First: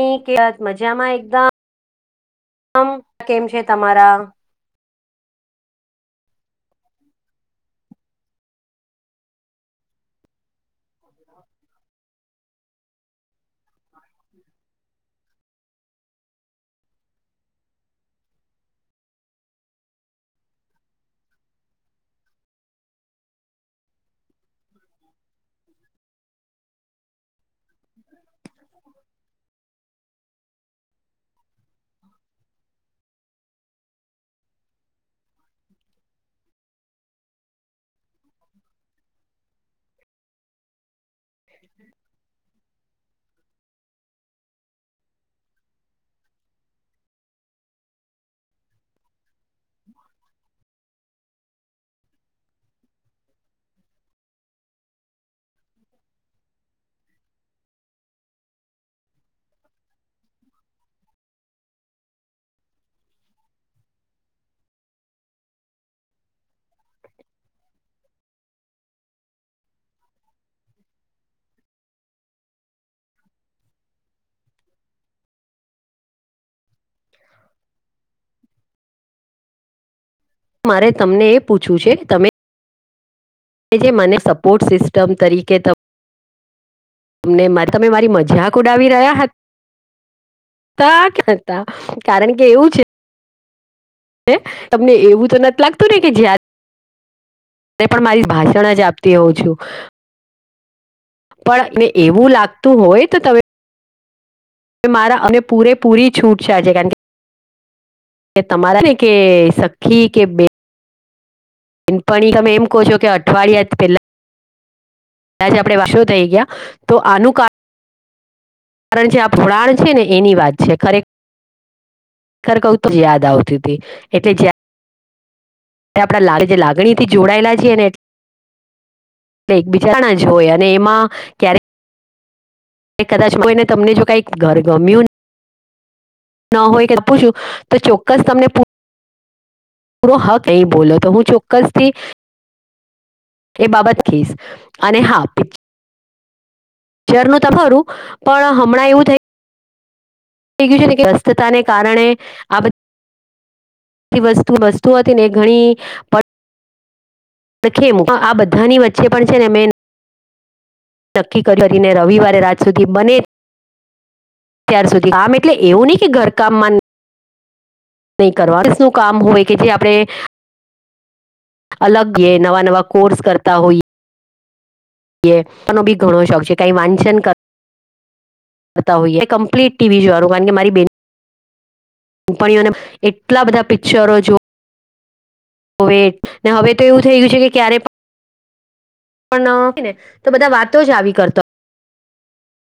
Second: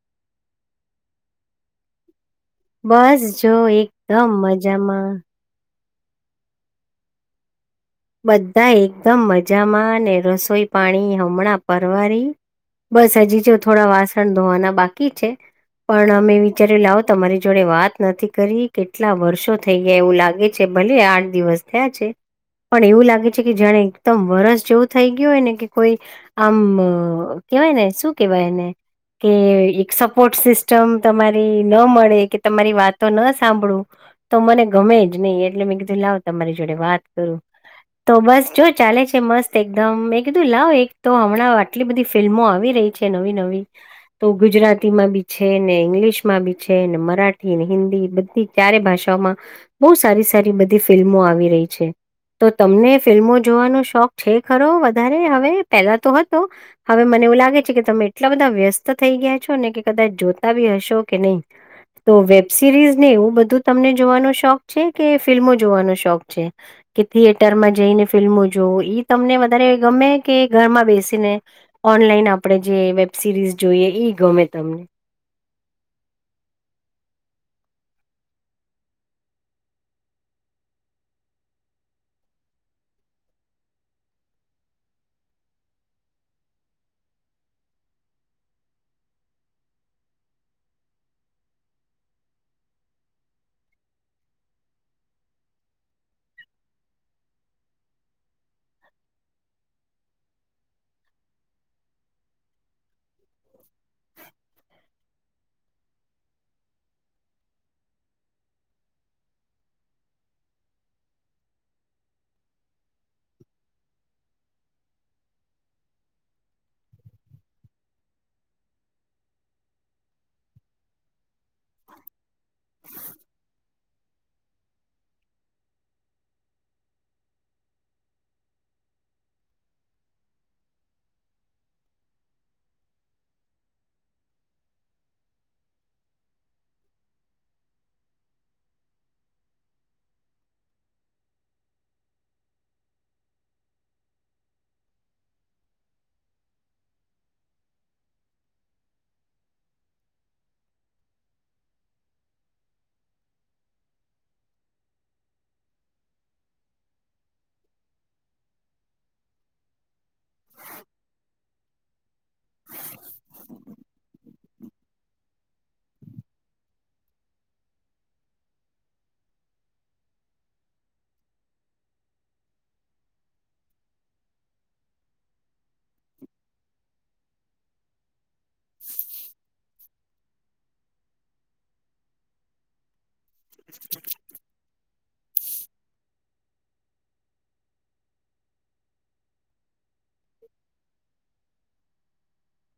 અ કે મજામાં એકદમમ કેમ છે તમારા મજમાં બધા એકદમ મજામાં અને રસોઈ પાણી હમણાં પરવારી બસ હજી જો થોડા વાસણ ધોવાના બાકી છે. પણ અમે વિચારી લાવો તમારી જોડે વાત નથી કરી કેટલા વર્ષો. થઈ જાય એવું લાગે છે ભલે આઠ દિવસ થયા છે. પણ એવું લાગે છે કે જાણે એકદમ વરસ જેવું થઈ ગયું હોય ને કે કોઈ આમ કેવાય ને શું કેવાયને કે એક સપોર્ટ સિસ્ટમ તમારી ન મળે કે તમારી વાતો ન સાંભળુ તો મને ગમે જ નહીિ એટલે મેં કીધું લાવ તમારી જોડે વાત કરું તો બસ જો ચાલે છે મસ્ત એકદમ એકીધું લાવ એક તો હમણાં આટલી બધી ફિલ્મો આવી રહી પ્છે નવી નવી તો ગુજરાતી માં બી છે ને ઈંગ્લિશમાં બી છે ને મરાઠી ને હિન્દી બધી ત્યારે ભાષાઓમાં બહુ સારી સારી બધી ફિલ્મો આવી રહી છે. તો તમને ફિલ્મો જોવાનો શોખ છે, ખરો વધારે હવે પેલા તો હતો. હવે મને એવું લાગે છે કે તમે એટલા બધા વ્યસ્ત થઈ ગયા છો ને કે કદાચ જોતા બી હશો કે નહી તો વેબ સિરીઝ ને એવું બધું તમને જોવાનો શોખ છે કે ફિલ્મો જોવાનો શોખ છે. કે થિયેટરમાં જઈને ફિલ્મો જોવ તમને વધારે ગમે કે ઘરમાં બેસીને ઓનલાઈન આપડણે જે વેબ સિરીઝ જોઈએ ઈ ગમે તમને મારે તમને એ પૂછવું છે, તમે જે મને સપોર્ટ સિસ્ટમ તરીકે તને તમે મારી મજાક ઉડાવી રહ્યા હતા. તતા કારણ કે એવું છે. તમને એવું તો નથી લાગતું ને કે જ પણ મારી ભાષણ જ આપતી હોઉં છુ. પણ એને એવું લાગતું હોય તો તમે મારા અમે પૂરે પૂરી છૂટ છે આજે ગંધી કે તમારા ને કે સખી કે બે પ તમે એમ કહો છો કે અઠવાડિયાથી પેલા આપણે વાસ થઈ ગયા તો આનું કાર કારણ કે આ ફૂળણ છે ને એની વાત છે, ખરેખ ખર કહું જ યાદ આવતી હતી એટલે જ આપડા જે લાગણી થી જોડાયેલા છીએ, ને એ એકબીજાણા જ હોય, અને એમાં ક્યારેક એ કદાચ કો એને તમને જો કઈક ઘર ગમ્યુ. ના હોય કે પૂછું તો ચોક્કસ તમને પૂરો હક ક બોલો તો હું ચોક્કસથી. એ બાબત કેસ અને હા પ જરનું તો ખરું પણ હમણાં એવું થઈ. થઈ ગયું છેને કે સ્વસ્થતા ને કારણે આ બધ ત વસ્તુ હતી ને ઘણી. ખેમ આ બધાની વચ્ચે પણ છેને, મેં નક્કી કરીને રવિવારે રાત સુધી બને ત્યાર સુધી કામ એટલે એવું નહિ કે ઘરકામમાં નહી કરવાસ નું કામ હોય કે જે આપણે અલગ એ નવા નવા કોર્સ કરતા હોઈએ. બી ઘણો શોખ છે કઈ વાંચન કરતા હોઈએ કમ્પ્લીટ ટીવી જોવાનું કારણ કે મારી બે કંપનીઓને એટલા બધા પિક્ચરો જોવા કોવેટ ને હવે તો એવું થઈ ગયુ છે, કે ક્યારે પણ કે ને તો બધા વાતો જ આવી કરતો.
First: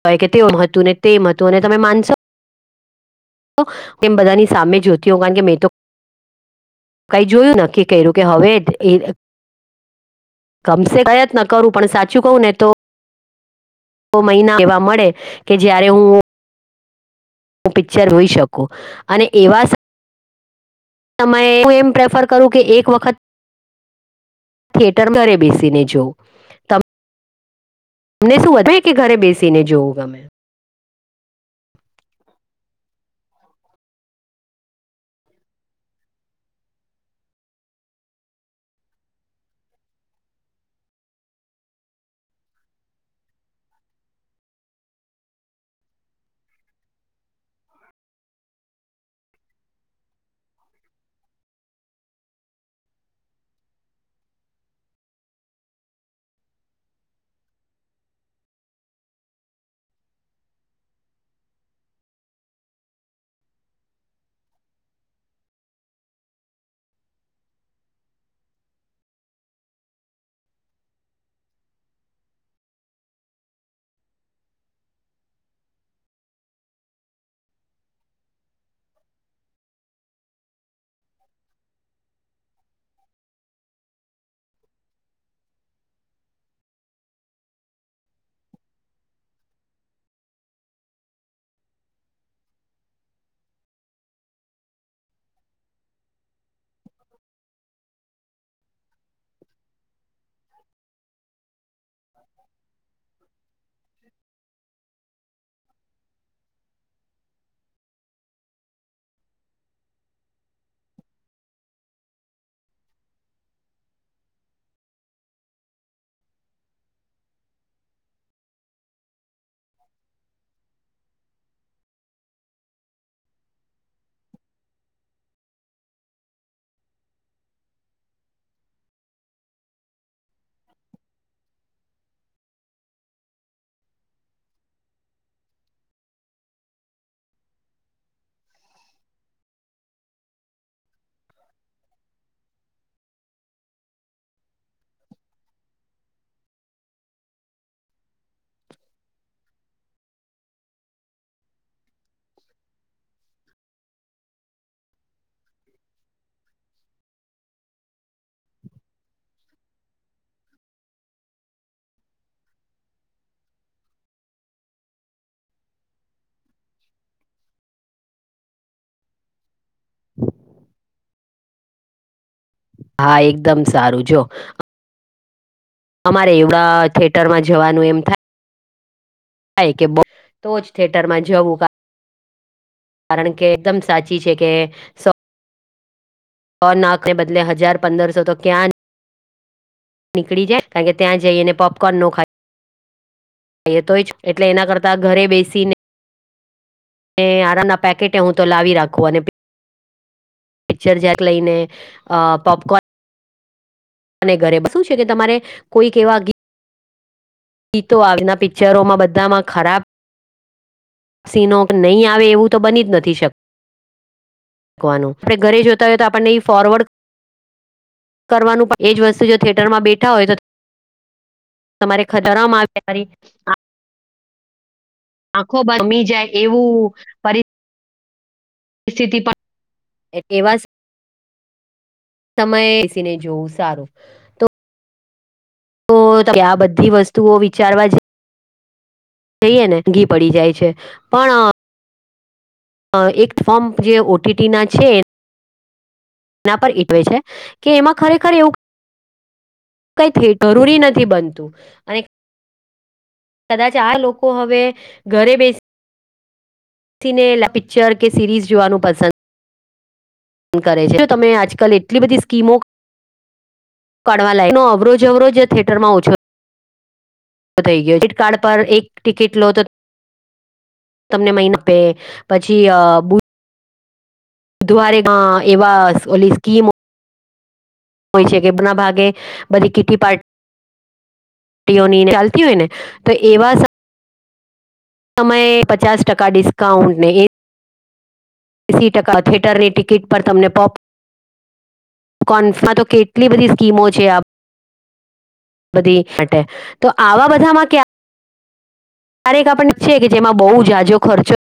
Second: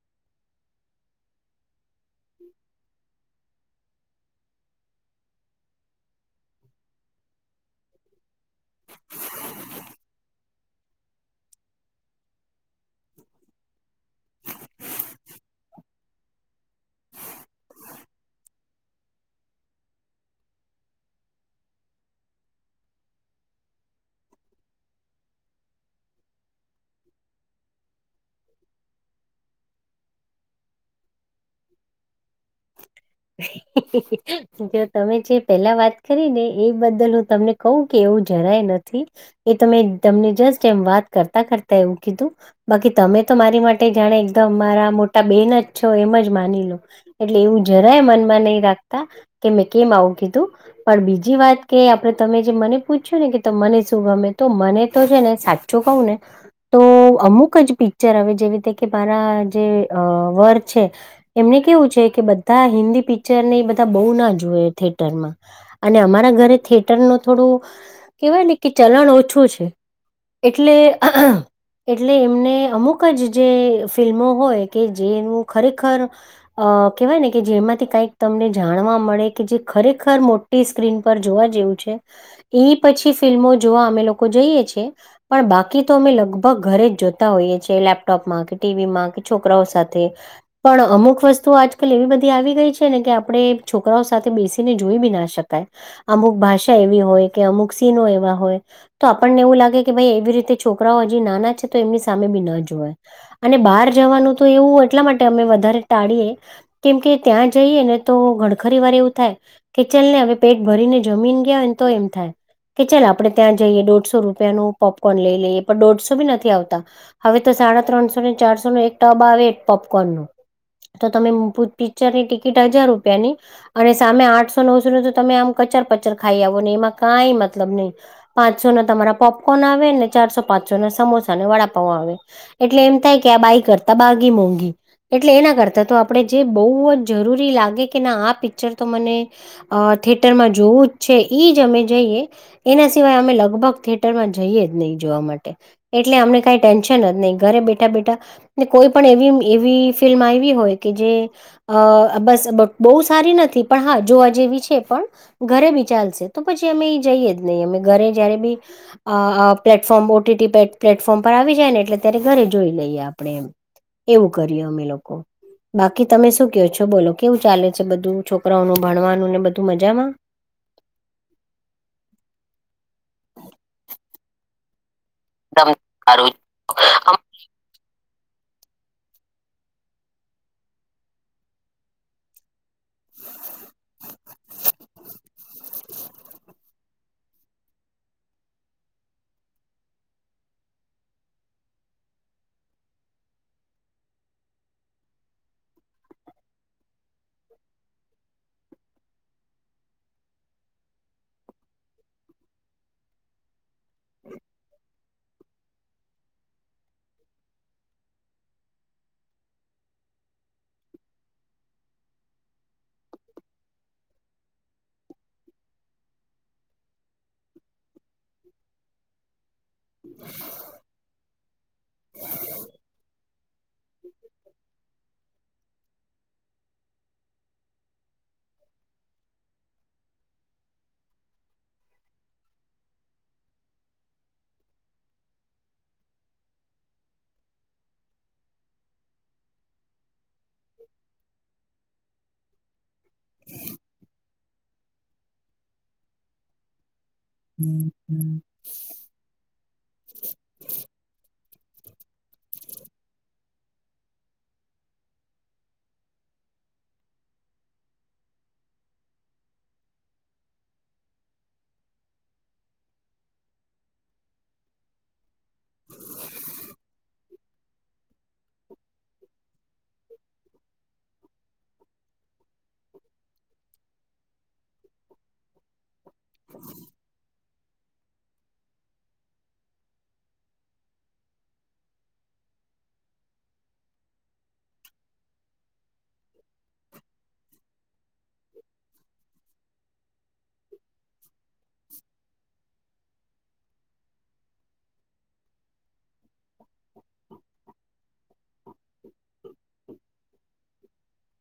હો કે તેવ મહત્નું ને તે મહત્વું અને તમે માનશો. હમ એમ બધાની સામે જોતી હો કારણ કે મેં તો કઈ જોયું કે કર્યું કે હવે એ કમસે પ્રયત્ન કરું પણ સાચું કહું ને તો મહિના એવા મળે કે જયારે હું. હું પિક્ચર રોઈ શકું અને એવા તમારે હું એમ પ્રેફર કરું કે એક વખત. થિયેટર દરે બેસીને જોવ. તમને શું વધય કે ઘરે બેસીને જોવું ગમે. હ જો તમે જે પેલા વાત કરી ને એ બદલ હું તમને કઉ. કે એવું જરાય નથી એ તમે તમને જસ્ટ એમ વાત કરતા કરતા એવું કીધું. બાકી તમે તો મારી માટે જાણે એકદમ મારા મોટા બેન જ છો એમ જ માની લો એટલે એવું જરાય મનમાં નહી રાખતા કે મેં કેમ આવું કીધું. પણ બીજી વાત કે આપડે તમે જે મને પૂછ્યું ને કે મને શું ગમે તો મને તો છે ને સાચું. જો કાઉને તો અમુક જ પિક્ચર હ જેવી રીતે કે મારા જે વર છે. એમને કેવું છે કે બધા હિન્દી પિક્ચર ને એ બધા બહુ ના જોુએ થેટર માં અને અમારા ઘરે થિયેટર ન થોડું કેહેવાય ને કે ચલણ ઓછું છે. એટલે એટલે એમને અમુક જ જે ફિલ્મો હોય કે જેનું ખરેખર અ કેહેવાય ને કે જેમાંથી કઈક તમને જાણવા મળે કે જે ખરેખર મોટી સ્ક્રીન પર જોવા જેવું છે. એ પછી ફિલ્મો જોવા અમે લોકો જઈએ છ છેીએ. પણ બાકી તો અમે લગભગ ઘરે જ જોતા હોઈએ છીએ લેપટોપમાં કે ટીવીમાં કે છોકરાઓ સાથે પણ અમુક વસ્તુ આજ. લ એવી બધી આવી ગઈ છે ને કે આપણે છોકરાઓ સાથે બેસીને જોઈ બી ના શકાય. અમુક ભાષા એવી હોય કે અમુક સીનો એવા હોય તો આપણને એવું લાગે. કે ભાઈ એવી રીતે છોકરાઓ હજી નાના છે તો એમની સામે બી ના જોય. અને બહાર જવાનું તો એવું એટલા માટે અમે વધારે ટાળીએ કેમ કે ત્યાં જઈએ ને તો ઘણખરી વાર એવું થાય. કે ચલ ને હવે પેટ ભરીને જમીને ગયા હોય ને તો એમ થાય. કે ચાલ આપડણે ત્યાં જઈએ દોઢસો રૂપિયાનું પોપકોર્ન લઈ લઈએ પણ દોઢસો બી નથી આવતા. હવે તો સાડા ત્રણસો ને ચારસો નો એક ટબ આવે પોપકોર્ન નું તો તમે પૂછ. પિક્ચર ની ટિકિટ હજાર રૂપિયા ની અને સામે આઠસો નવસોને તો તમે આમ કચાર પચર ખાઈ આવો ને એમાં કઈ મતલબ નહી. પાંચસો ન તમારા પોપકોર્ન આવે ને ચારસો પાંચસો ના સમોસા અને વડાપાઉ આવે. એટલે એમ થાય કે આ બાઈ કરતા બાગી મોંઘી એટલે એના કરતા તો આપણેે. જે બહુ જ જરૂરી લાગે કે ના આ પિક્ચર તો મને. અ થિયેટરમાં જોવું જ છે ઈ જ અમે જઈએ. એના સિવાય અમે લગભગ થયેટરમાં જઈએ જ નહી જોવા માટે. એટલે અમને કાઈ ટેન્શન જ નહી ઘરે બેઠા બેઠા. ને કોઈ પણ એવી એવી ફિલ્મ આવી હોય કે જે અ બસ બહુ સારી નથી પણ હા જોવા જેવી છે પણ ઘરે બી ચાલશે તો પછી અમે એ જઈએ જ નહીં અમે ઘરે જયારે બી અ પ્લેટફોર્મ ઓટી પ્લેટફોર્મ પર આવી જાય ને એટલે ત્યારે ઘરે જોઈ લઈએ આપડણે એમ. એવું કરીએ અમે લોકો. કે તમે શું કહો છો બોલો કેવું ચાલે છે બધું છોકરાઓનું ભણવાનું ને બધું મજામાં. હા એકદમ સારું જો. જમ. [unintelligible] અમારે એવડા થિયેટર માં જવાનું એમ થાય. થ, કે તો જ થિયેટર માં જવું. કારણ કે એકદમ સાચી છે કે. [inaudible] સ નાકને બદલે હજાર પંદરસો તો ક્યાં નીકળી જાય કારણ કે ત્યાં જઈને પોપકોર્ન નો ખાય. તો જ એટલે એના કરતા ઘરે બેસીને અને આડાના પેકેટે હું તો લાવી રાખું અને પિક્ચર જેક લઈને, પોપકોર્ન અને ઘરે શું છે કે તમારે, કોઈક એવા ગી તો આવીના પિક્ચરોમાં બધામાં ખરાબ સિનો નહીં આવે એવું તો બની જ નથી શકત. વાનું આપણે ઘરે જોતા હોય તો આપણને એ ફોરવર્ડ કરવાનું એજ વસ્તુ જો થિયેટરમાં બેઠા હોય તો તમારે ખધારવામાં આવે. આંખો બ રમી જાય એવું એવા સમય બેસીને જોવું સારું. તો તમે આ બધી વસ્તુઓ વિચારવા જ જઈએ ને ઘી પડી જાય છે, પણ એક ફોર્મપ જે ટીટી ના છે. ના પર ઈટવે છે, કે એમાં ખરેખર એવું કઈ થ જરૂરી નથી બનતું, અને કદાચ આ લોકો હવે ઘરે બેસી સિને પિક્ચર કે સિરીઝ જોવાનું પસંદ કરે છે તો તમે આજકાલ એટલી બધી સ્કીમો કડ લાગક ન અવરોજ અવરોજ થિેટર માં ઓછો થઈ ગયો ચીટ કાર્ડ પર એક ટિકિટ લો તો તમને મિન આપે, પછી બ બવારે એવા ઓલી સ્કીમ હોય છે, કે બ ના ભાગે બધી કીટી પાર્ટ ની ચાલતી હોય, ને તો એવા સમયે પચાસ ટકા ડિસ્કાઉન્ટને એ એસી ટકા થિયેટરની ટિકિટ પર તમને પોપ કોન્સમાં તો કેટલી બધી સ્કીમો છે આપ બધી માટે, તો આવા બધામાં ક્યાં ત્યારેક આપણ છે કે જેમાં બહુ જાજો ખર્ચો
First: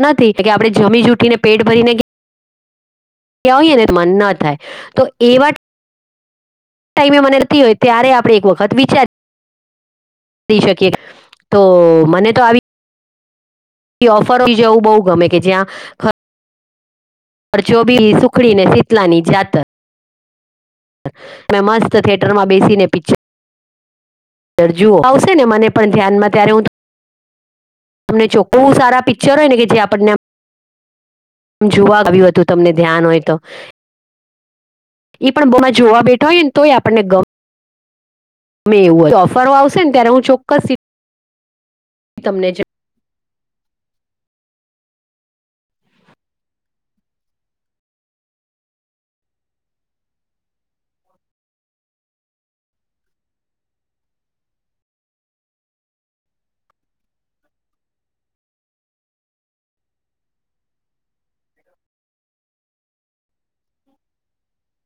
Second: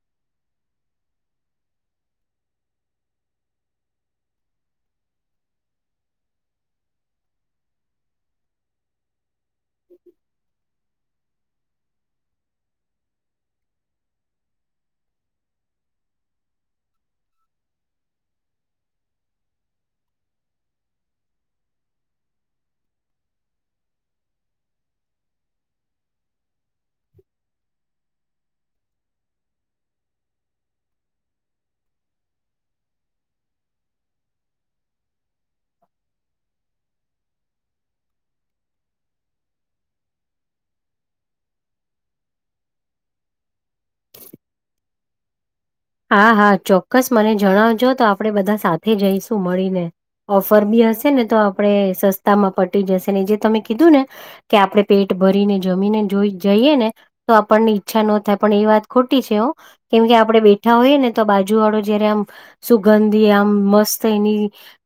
નથી કે આપણે જમી જૂઠ ને પેટ ભરીને કે ત્યાં હોય ને મન ન થાય, તો એવા ટાઈમે મનેતી હોય ત્યારે આપણે એક વખત વિચારી શકીએ. તો મને તો આવી ઓફરય જેવું બવ ગમે કે જ્યાં પર ચોબી સુખડી ને શીતલા ની જાતર. તમે મસ્ત થિયેટરમાં બેસીને પિક્ચર પિક્ચર જુઓ આવશે ને મને પણ ધ્યાનમાં ત્યારે હું ત તમને ચોખ્ખું સારા પિક્ચર હોય ને કે જે આપણને જોવા આવ્યું હતું તમને ધ્યાન હોય તો. ઈ પણ બોમાં જોવા બેઠો હોય ને તોય આપણને ગમ એવું હો તો ઓફરો આવશે ને ત્યારે હું ચોક્કસ સીટ [unintelligible] તમ હા હા ચોક્કસ મને જણાવજો તો આપણે બધા સાથે જઈશું મળીને. ઓફર બી હશે ને તો આપણે સસ્તા માં પટી જશે, ને જે તમે કીધું ને. કે આપણે પેટ ભરીને જમીને જોઈ જઈએ ને તો આપણને ઈચ્છા ન થાય પણ એ વાત ખોટી છે, હો કેમકે આપણેે બે ઠા હોય ને તો બાજુ વાળો જયારે આમ સુગંધી આમ મસ્ત એની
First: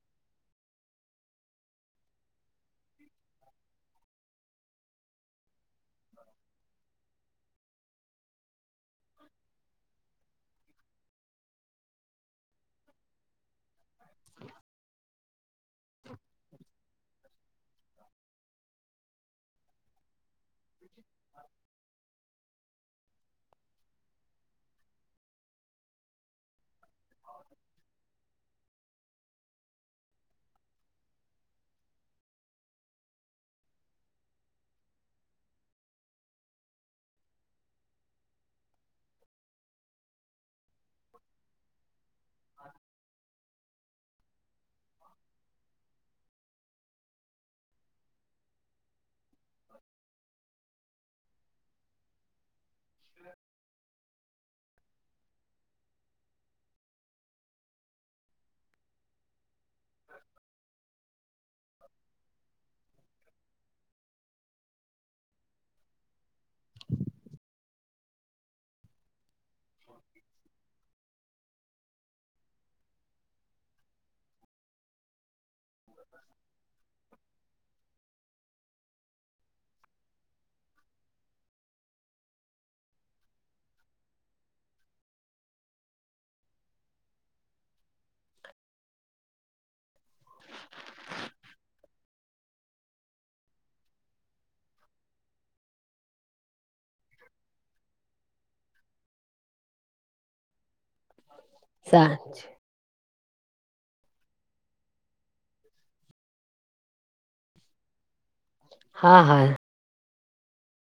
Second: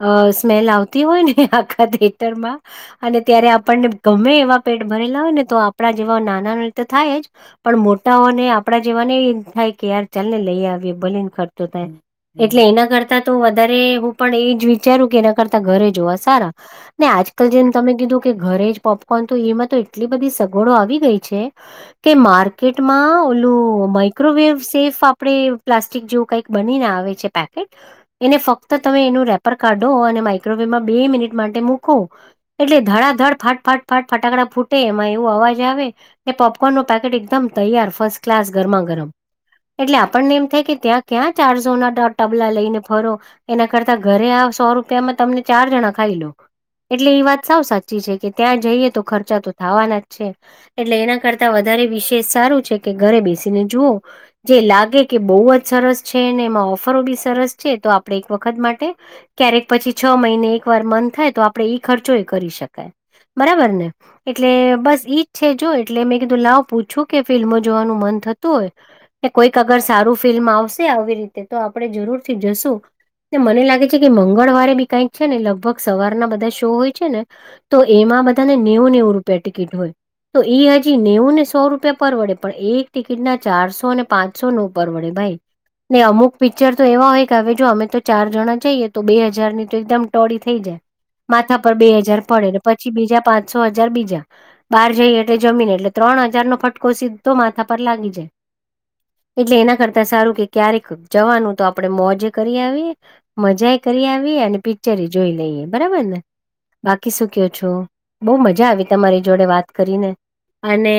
અ સ્મેલ આવતી હોય ને આખા થેટર માં. અને ત્યારે આપણને ગમે એવા પેટ ભરેલા હોય ને તો આપણા જેવા નાના ન રત થાય જ. પણ મોટા હો ને આપડા જેવાને એ થાય કે યાર ચાલ ને લઇ આવીએ ભલેને ખર્ચો થાય. એટલે એના કરતા તો વધારે હું પણ એ જ વિચારું કે કરતા ઘરે જોવા સારા. ને આજકાલ જેમ તમે કીધું કે ઘરે જ પોપકોર્ન તો એમાં તો એટલી બધી સ ગવડો આવી ગઈ છે, કે માર્કેટમાં ઓલું માઈક્રોવેવ સેફ આપ આપડે પ્લાસ્ટિક જેવું કઈક બનીને આવે છે પેકેટ. એને ફક્ત તમે એનું રેપર કાઢો અને માઈક્રોવેવમાં બે મિનિટ માટે મૂકો. એટલે ધડાધડ ફાટ ફાટ ફાટ ફટાકડા ફૂટે એમાં એવું અવાજ આવે. ને પોપકોર્ન નો પેકેટ એકદમ તૈયાર ફર્સ્ટ ક્લાસ ગરમા ગરમ. એટલે આપણને એમ થાય કે ત્યાં ક્યાં ચારસોના ટ ટબલા લઈને ફરો. એના કરતા ઘરે આ સો રૂપિયામાં તમને ચાર જણા ખાઈ લો. એટલે એ વાત સાવ સાચી છે, કે ત્યાં જઈએ તો ખર ખર્ચા તો થવાના જ છે. એટલે એના કરતા વધારે વિશેષ સારું છે. કે ઘરે બેસીને જુઓ. જે લાગે કે બહુ જ સરસ છે, અને એમાં ઓફરો બી સરસ છે. તો આપણે એક વખત માટે ક્યારેક પછી છ મહિને એક વાર મન થાય તો આપડે ઈ ખર્ચો ઈ કરી શકાય. બરાબર ને. એટલે બસ ઈજ છે જો એટલે મેં કીધું લાવ પૂછું કે ફિલ્મ જોવાનું મન થતું હોય? કોઈક અગર સારું ફિલ્મ આવશે આવી રીતે તે તો આપડે જરૂરથી જશું. મને લાગે છે કે મંગળવારે બી કઈક છે ને લગભ લગભગ સવારના બધા શો હોય છે ને તો એમાં બધાને નેવું નેવું રૂપિયા ટિકિટ હોય. તો એ હજી નેવું ને સો રૂપિયા પર વડે પણ એક ટિકિટના ચારસો ને પાંચસો નો ઉપર વડે ભાઈ. ને અમુક પિક્ચર તો એવા હોય કે હવે જો અમે તો ચાર જણા જઈએ તો બે હજારની તો એકદમ ટોળી થઈ જાય. માથા પર બે હજાર પડે ને પછી બીજા પાંચસો હજાર બીજા. બહાર જઈએ એટલે જમીન એટલે ત્રણ હજાર નો ફટકો સીધો માથા પર લાગી જાય. એટલે એના કરતા સારું કે ક્યારેક જવાનું તો આપણેે જણાવ મોજે કરી આવીએ. મજા એ કરી આવીએ અને પિક્ચર જોઈ લઈએ. બરાબર ને. બાકી શું કેવ છો. બહુ મજા આવી હા તમારી હા જોડે વાત કરીને. અને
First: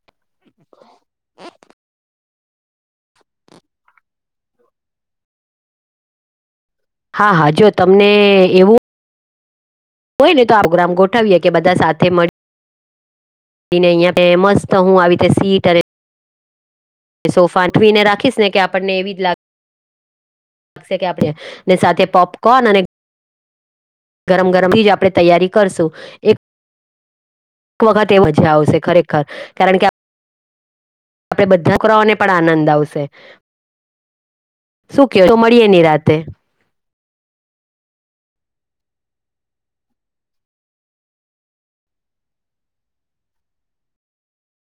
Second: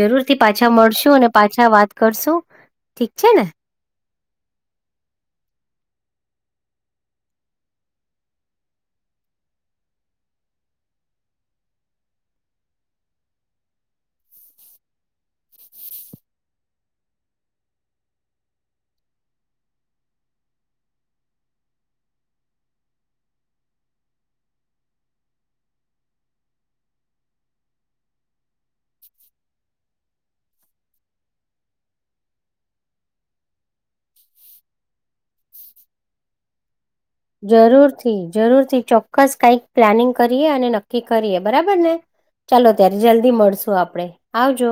જરૂર થી પાછા મળશુ, અને પાછા વાત કરશું. ઠીક છે ને. હા હા જો તમને એવું. હોય ને તો આવ ગ્રામ ગોઠવીએ કે બધા સાથે મળે. ને અહં ફેમસ તો હું આવી રીતે સીટ અને. સોફાવીને રાખીસ ને કે આપણને એવી જ લાગે. લાગશે કે આપડે સાથે પોપકોર્ન અને. ગરમ ગરમ થી જ આપણે તૈયારી કરશું એક. એક વખત એ મજા આવશે ખરેખર કારણ કે આપડે બધા [unintelligible] ઓને પણ આનંદ આવશે શું કે તો મળીએ ની રાતે જરૂર થી જરૂર થી ચોક્કસ કઈક પ્લાનિંગ કરીએ અને નક્કી કરીએ બરાબર ને. ચાલો ત્યારે જલ્દી મળશું આપડે આવજો.